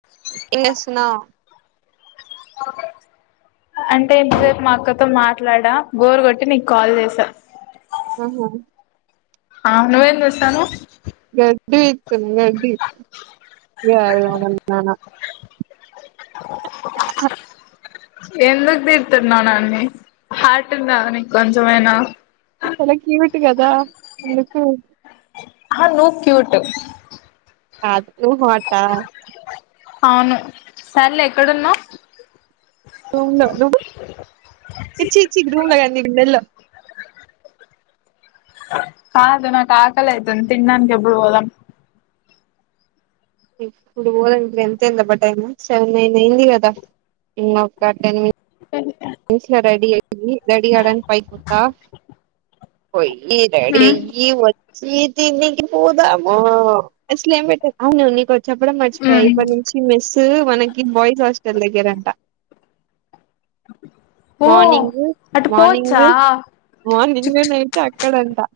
[unintelligible] Okay అంటే ఏంసేపు మా అక్కతో మా మాట్లాడా బోరు కొట్టి నీకు కాల్ చేస ఆహా ఆ నువ్వేం చేస్తనావ్ గది [unintelligible] ఎందుకు తీర్తున్నావునన్ని హార్ట్ ఉందా నీకు కొంచెమైనా చల కీవిట్టు కదా అందు అ అ ను క్యూట్ [unintelligible] అవును సర్లే ఎక్కడున్నావ్ [unintelligible] ఇన్నలో కాదు నాకి ఆకులైతుంది తినడానికి ఎప్పుడూ పోదాం ఇప్పుడు పోదం ఎంత అయి దబ్బ టైమ్ సెవెన్ నైన్ అయింది కదా ఇం ఒక టెన్ మి ఉమ్ ఉమ్ [unintelligible] ఓ మార్నింగు అటు మార్నింగ్ పోవచ్చా మార్నింగ్ నైట్ [unintelligible]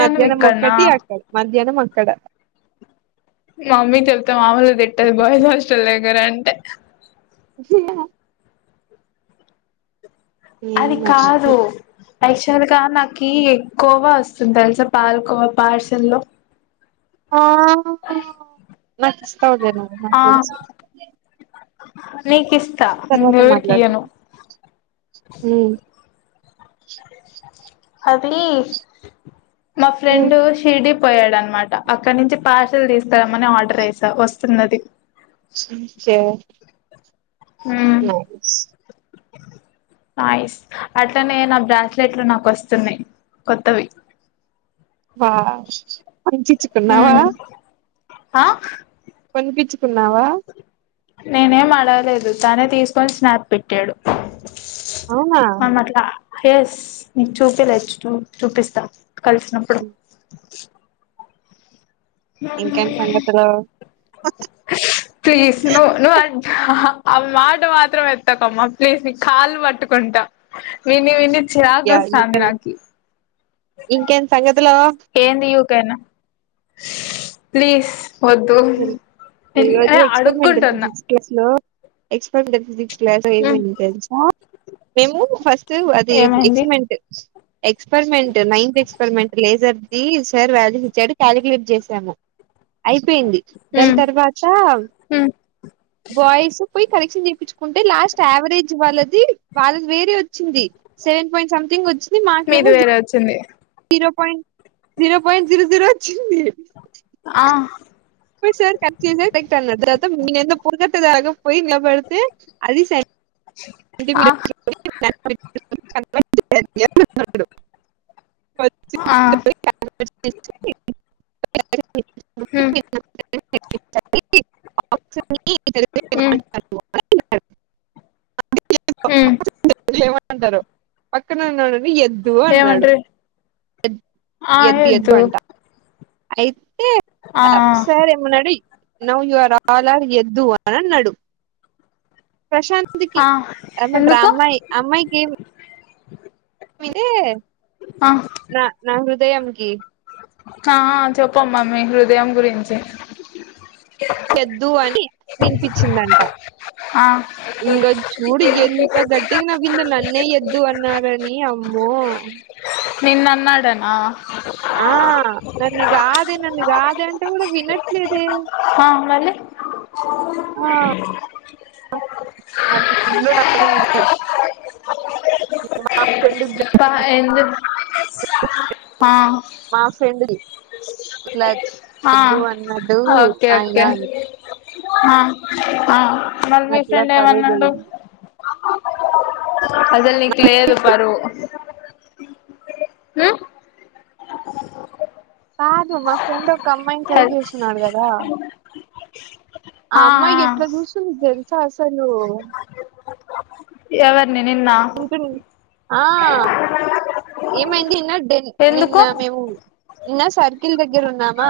మధ్యాహ్నం ఒక్కటి అక్కడ మధ్యాహ్నం ఆ క్కడ మమ్మీ తె మాములుగ తిట్టదు బాయ్స్ హస్టల్ లే దగ్గర అంటే ఏమో అది మరి కాదు యాక్చువల్ గా నాకు ఎక్కువగా వస్తుంది తెలుసా పాల్కోవా పార్సల్లో నాకు ఇస్తావ్ ఆ [unintelligible] నీకి ఇస్తా ఎవరికి మాట్లాడదాం ఇయాను చె ఆది మా ఉమ్ ఫ్రెండ్ షిరిడీ పోయాడనమాట అక్కడ నుంచి పార్సిల్ తీసుకురమ్మని ఆర్డర్ వేస వస్తుంది ఆది [unintelligible] మ్మ్ యో నైస్ అట్లనే నా బ్రాస్లేట్లు నాకు వస్తున్నాయి కొత్తవి వా పంచించుకున్నావా మ్మ్ ఆ కొనిపిచ్చు తిన్నావా నేనేం అడగలేదు తనే తీసుకొని స్నాప్ పెట్టాడు అవునా ఆ మట్లా ఎస్ నీకు చూపలే చూ చూపిస్తా కలిసినప్పుడు ఇంకేం సంగతులు ప్లీస్ నో నో ఆ ఆ మాట మాత్రం ఎత్తకమ్మా ప్లీజ్ నీ కాళ్ళు పట్టుకుంటా విని విని షాక్ యా ఇస్తంది నాకి ఇంకేం సంగతులు ఒకేనా ప్లీజ్ వద్దు ఈరోజు ఎక్స్పెరిమెంట్ అడుక్కుంటున్నా వుంది [unintelligible] ఎక్స్ [unintelligible] క్లాస్ అయిపోయింది తెలుసా మేము ఫస్ట్ అది ఏమైంది ఎక్స్మెంట్ ఎక్స్పెరిమెంట్ నైన్త్ ఎక్స్పెరిమెంట్ లేజర్ ఇది సార్ వాల్యూస్ ఇచ్చాడు క్యాలుక్లేట్ చేసాము అయిపోయింది దాని ఉమ్ తర్వాత ఉమ్ బాయ్స్ పోయి కరెక్షన్ చేపించుకుంటే లాస్ట్ యావరేజ్ వాళ్ళది వాళ్ళది వేరే వచ్చింది సెవెన్ పాయింట్ సంథింగ్ వచ్చి మీది వేరే వచ్చింది zero point zero point zero zero అచ్చింది ఆ అప్పుడు సార్ కట్ చేసే రైట్ అన్నాడు తర్వాత మీకెంత పోల్ గర్ పోయి ఇన్లా పెడితే అది సైన్ ఇది ఆ గూడ [unintelligible] ఎట్ ఎట్లున్నాడు ఆ [unintelligible] ఉమ్ [unintelligible] [unintelligible] ఉమ్ [inaudible] [inaudible] హు ఎమన్నరో పక్కనున్నోల్లను ఎద్దు అన్నాడు ఏమంటారు ఎద్దు ఎద్దు అంట అయిదు ఏ ఆ త సరే మున్నడి నౌ యూఆర్ ఆల్ ఆర్ ఎద్దు అని అన్నడు ప్రశాంతి కి ఆ ఏమంటరు ఎందుకు అమ్మాయి అమ్మాయికి మిందే ఆ నా నాహృద్ ఉదయంకి ఆహా చెప్పమ్మ మీ హృదయం గురించి తెద్దువ్ అని వినిపించిందంటా ఆ ఇంగా చూడు ఎంత గట్టిగా నవ్వింది నన్నే ఎద్దు అన్నారని అమ్మో నిన్ను అన్నాడనా ఆ నన్ను కాదే నన్ను కాదే అంటే కూడా వినట్లేదే ఆ మళ్ళీ ఆ ఇంకా ఫుల్ నవ్వింది సెండు మా ఫ్రెండ్ ది [inaudible] ఇట్లా ఆ వద్దు అన్నట్టు ఓకే ఆయన ఓకే ఆ ఆ మరి మీ అట్లా ఫ్రెండ్ ఏం పరువు అన్నాడు పోయింది అదే నీకు లేదు పరువు ఉమ్ కాదు మా ఫ్రెండ్ ఒక అమ్మాయిని ట్రై చేస్తున్నాడు కదా ఆ అమ్మాయి ఎట్లా చూస్తుంది తేల్ సలు ఎవరి నేనీన్న ఇంకా ఆ... ఏమైంది నిన్న నిన్న ఎందుకు మేము నిన్న సర్కిల్ దగ్గర ఉన్నామా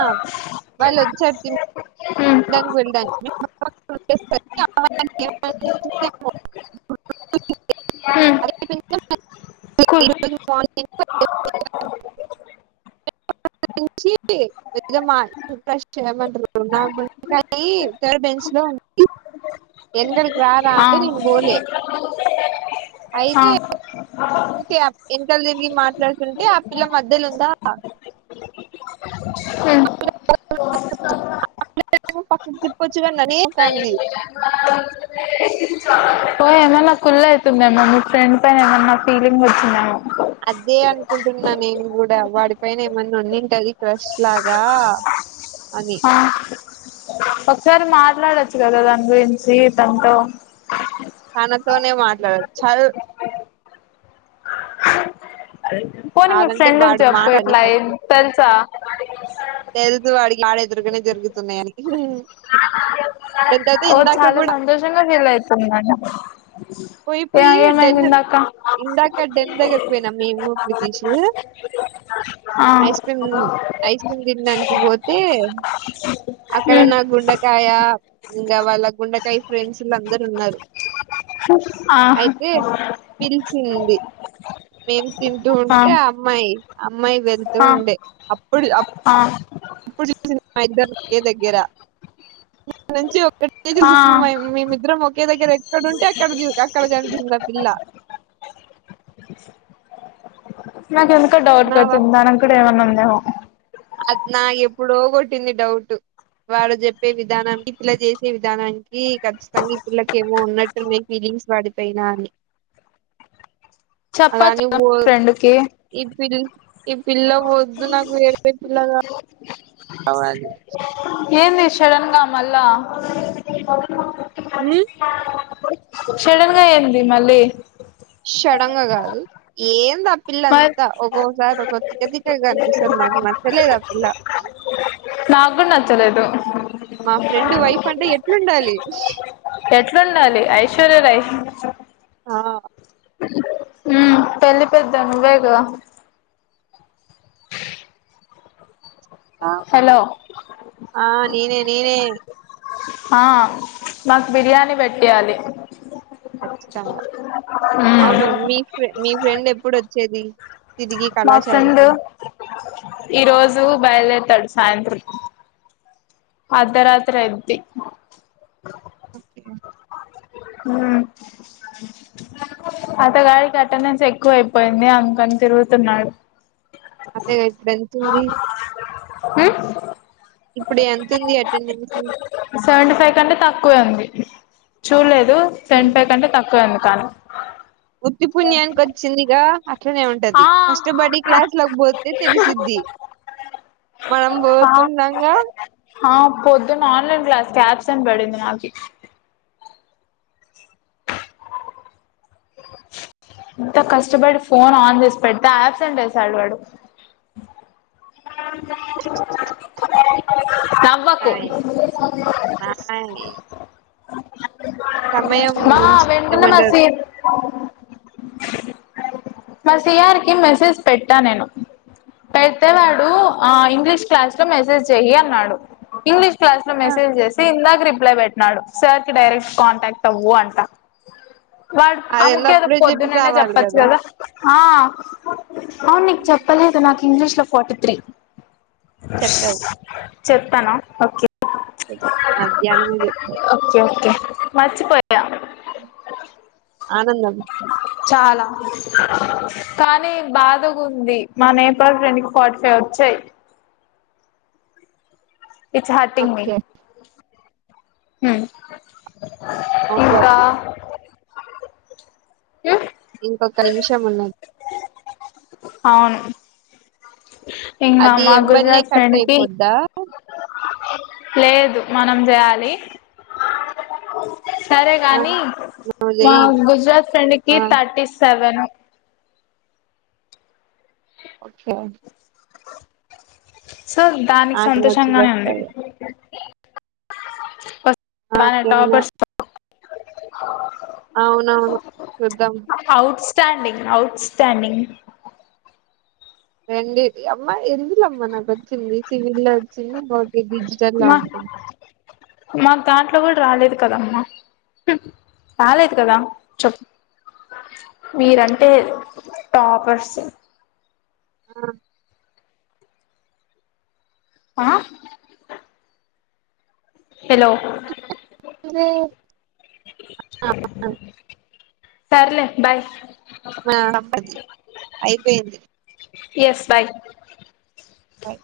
వాళ్ళు వచ్చరు తిని ఉమ్ డానికి ఉమ్ కుల్ వెరె చేయమంటరు నాకు గు కానీ థర్డ్ బెంచ్లో ఉన్ [unintelligible] ఆ అ ఓకే ఎనకాల తిరిగి మాట్లాడుతుంటే ఆ పిల్ల మధ్యలో ఉందా ఉమ్ [inaudible] పక్కకు తిప్పొచ్చు క ననే కాంది కుళ్లు అవుతుందేమో మీ ఫ్రెండ్ పైన ఏమన్నా ఫీలింగ్ వచ్చిందేమో అదే ఆన్ కుంటున్నా నేను కూడా వాడి పైన ఏమన్నా వున్నింటది క్రష్ లాగా అని ఆహ్ ఒకసారి మాట్లాడొచ్చు కదా దాని గురించి తనతో తనతోనే మాట్లాడు చల్ పోనీ మీ కాదంటే ఫ్రెండ్ కి వాడు చెప్పు మాటని ఇట్లా ఫస్ట్ అయింది తెల్సా తెలుసు వాడికి వాడు ఎదురుగానే జరుగుతున్నాయని ఇహ్ హ్ ఓహ్ చాలా సంతోషంగా ఫీల్ అయితున్నాడు పోయి ఏ పోయి ఏమైంది డెన్ ఇందాక [unintelligible] [unintelligible] ఆహ్ తిండానికి పోతే అక్కడ ఉమ్ నా గుండె కాయ, ఇంకా వాళ్ళ గుండకాయ ఫ్రెండ్స్లు అందరున్నారు. ఆహ్ సింది మేం తింటూ ఆ ఉంటే అమ్మాయి అమ్మాయి వెళ్తూ ఆ ఉండె. అప్పుడు అప్ ఆ ఇప్పుడు చూసింది మా ఇద్దర్ని ఒకే దగ్గరా. [unintelligible] నుంచి ఒకటే ఆ చూస్తుంది మయం మేం ఇద్దరం ఒకే దగ్గర ఎక్కడుంటే అక్కడ జు అక్కడ కనిపిస్తది. ఆ పిల్ల నాకు ఎందుకో డౌట్ కొడ్తుంది మనం కూడా ఏమన్నా ఉన్ ఏమో అద్ నా ఎప్పుడో కొట్టింది డౌటు. వాడు చెప్పే విధానానికి, ఈ పిల్ల చేసే విధానానికి, ఖచ్చితంగా ఈ పిల్లకి ఏమో ఉన్నట్టున్నాయి ఫీలింగ్స్ వాడి పైన అని. అలా చెప్పచ్చు అని కదా వో, మీ ఫ్రెండ్ కి ఈ పిల్, ఈ పిల్ల వొద్దు నాకు. వేరే ఇలగా అవ్వది. ఏంది షడన్గా మళ్ళా? మ్ షడన్ గా ఏంది మళ్ళీ? షడంగా కాదు ఏంద పిల్ల మరి అంతా ఒక్కోసారి ఒక్కో తిక్కతిక్కగా అనిపిస్తది. నాకు నచ్చలేదు. ఆ పిల్ల నాక్ కూడ నచ్చలేదు. మా ఫ్రెండ్ వైఫ్ అంటే ఎట్లుండాలి? ఎట్లుండాలి? ఐశ్వర్య రై ఆ మ్మ్ పెళ్లి పెద్ద నువ్వే గా ఆ! ఆ నేనె. నేనె ఆ మాకు బిర్యానీ పెట్టియాలి. కచ్చితంగా మ్ మీ ఫ్రెండ్ ఎప్పుడొచ్చేది? మా ఫ్రెండ్! ఈ రోజు బయల్దేర్ తడు సాయంత్రం. అర్ధరాత్రి అయిద్ది. క ఊ అతగాడికి అటెండెన్స్ ఎక్కువ అయిపోయింది అందుకని తిరుగుతున్నాడు అదే ఎప్పుడన్ తూవి ఊ ఇప్పుడు ఎంతుంది అటెండెన్స్ సెవెన్టీ ఫైవ్ కంటే తక్కువే ఉంది చూడలేదు దు సెవన్టీ ఫైవ్ కంటే తక్కువే [inaudible] తాను వుత్తి పుణ్యానికి వచ్చిందిగా అట్లనే ఉంటది ఆ ఫస్ట్ బడ్డీ క్లాస్ లోకి పోతే తెలిసిద్ది మనం పోతున్నాం గా ఆ పొద్దున్న ఆన్లైన్ క్లాస్ కి ఆబ్సెంట్ పడింది నాకి ఇంత కష్టపడి ఫోన్ ఆన్ చేసి పెడితే ఆబ్సెంట్ ఏసాడు వాడు నవ్వకు నాయి నాయి అ సమయం ముంచ్ ఏమంటారు మా సి ఆర్ కి మెసేజ్ పెట్టా నేను పెడితే వాడు ఆ ఇంగ్లీష్ క్లాస్ లో మెసేజ్ చెయ్యి అన్నాడు ఇంగ్లీష్ క్లాస్ లో ఆ! మెసేజ్ చేసి ఇందాక రిప్ ప్లై పెట్టినాడు సార్ కి డైరెక్ట్ కాంటాక్ట్ అవ్వు అంట వాడు ఆ అదేందో ముక్కేదో అప్పుడే చెప్పి పొద్దునేనే సావాలి చెప్పచ్చు కదా ఆ అవును నీకు చెప్పలేదు నాకు ఇంగ్లీష్ లో ఫార్టీ త్రీ చెప్తానా ఓకే మధ్యానమే చెప్పావు ఓకే ఓకే మర్చిపోయా ఆనందం చాలా కానీ బాధ గుంది మా నేపాల్ ఫ్రెండ్ కి ఫార్టీ ఫైవ్ వచ్చాయి it's hurting me okay um no problem ఏ ఇంకొక నిమిషం ఉన్నది అవును ఇంకా అది మా ఎంబన్నే గుజరాత్ ఫ్రెండ్ కట్అయి కి పోద్దా లేదు మనం చేయాలి సరే ఆ గాని నువ్వు మా చెయ్ గుజరాత్ ఫ్రెండ్ కి ఆ థర్టీ సెవెను ఓకే సో దానికి నాకేమొచ్చి సంతోషంగానే ఉంది చస్తాయో వ మన నాకేమో టాపర్స్ అ అవునవును చూద్దాం స్టాడింగ్ ఔట్ స్టాడింగ్ రెండేది అవ్వ ఎందులో అవ్వ నాకి వచ్చింది సివిల్ లో వచ్చింది భవ్య డిజిటల్ లో అనుకుంటా అంత కూడా రాలేదు కదమ్మా రాలేదు కదా చెప్పు మీరంటే టాపర్స్ అ ఆ హలో అరె ఆ సర్లే బాయ్ మా అబ్బది అయిపోయింది యస్ బాయ్ బాయ్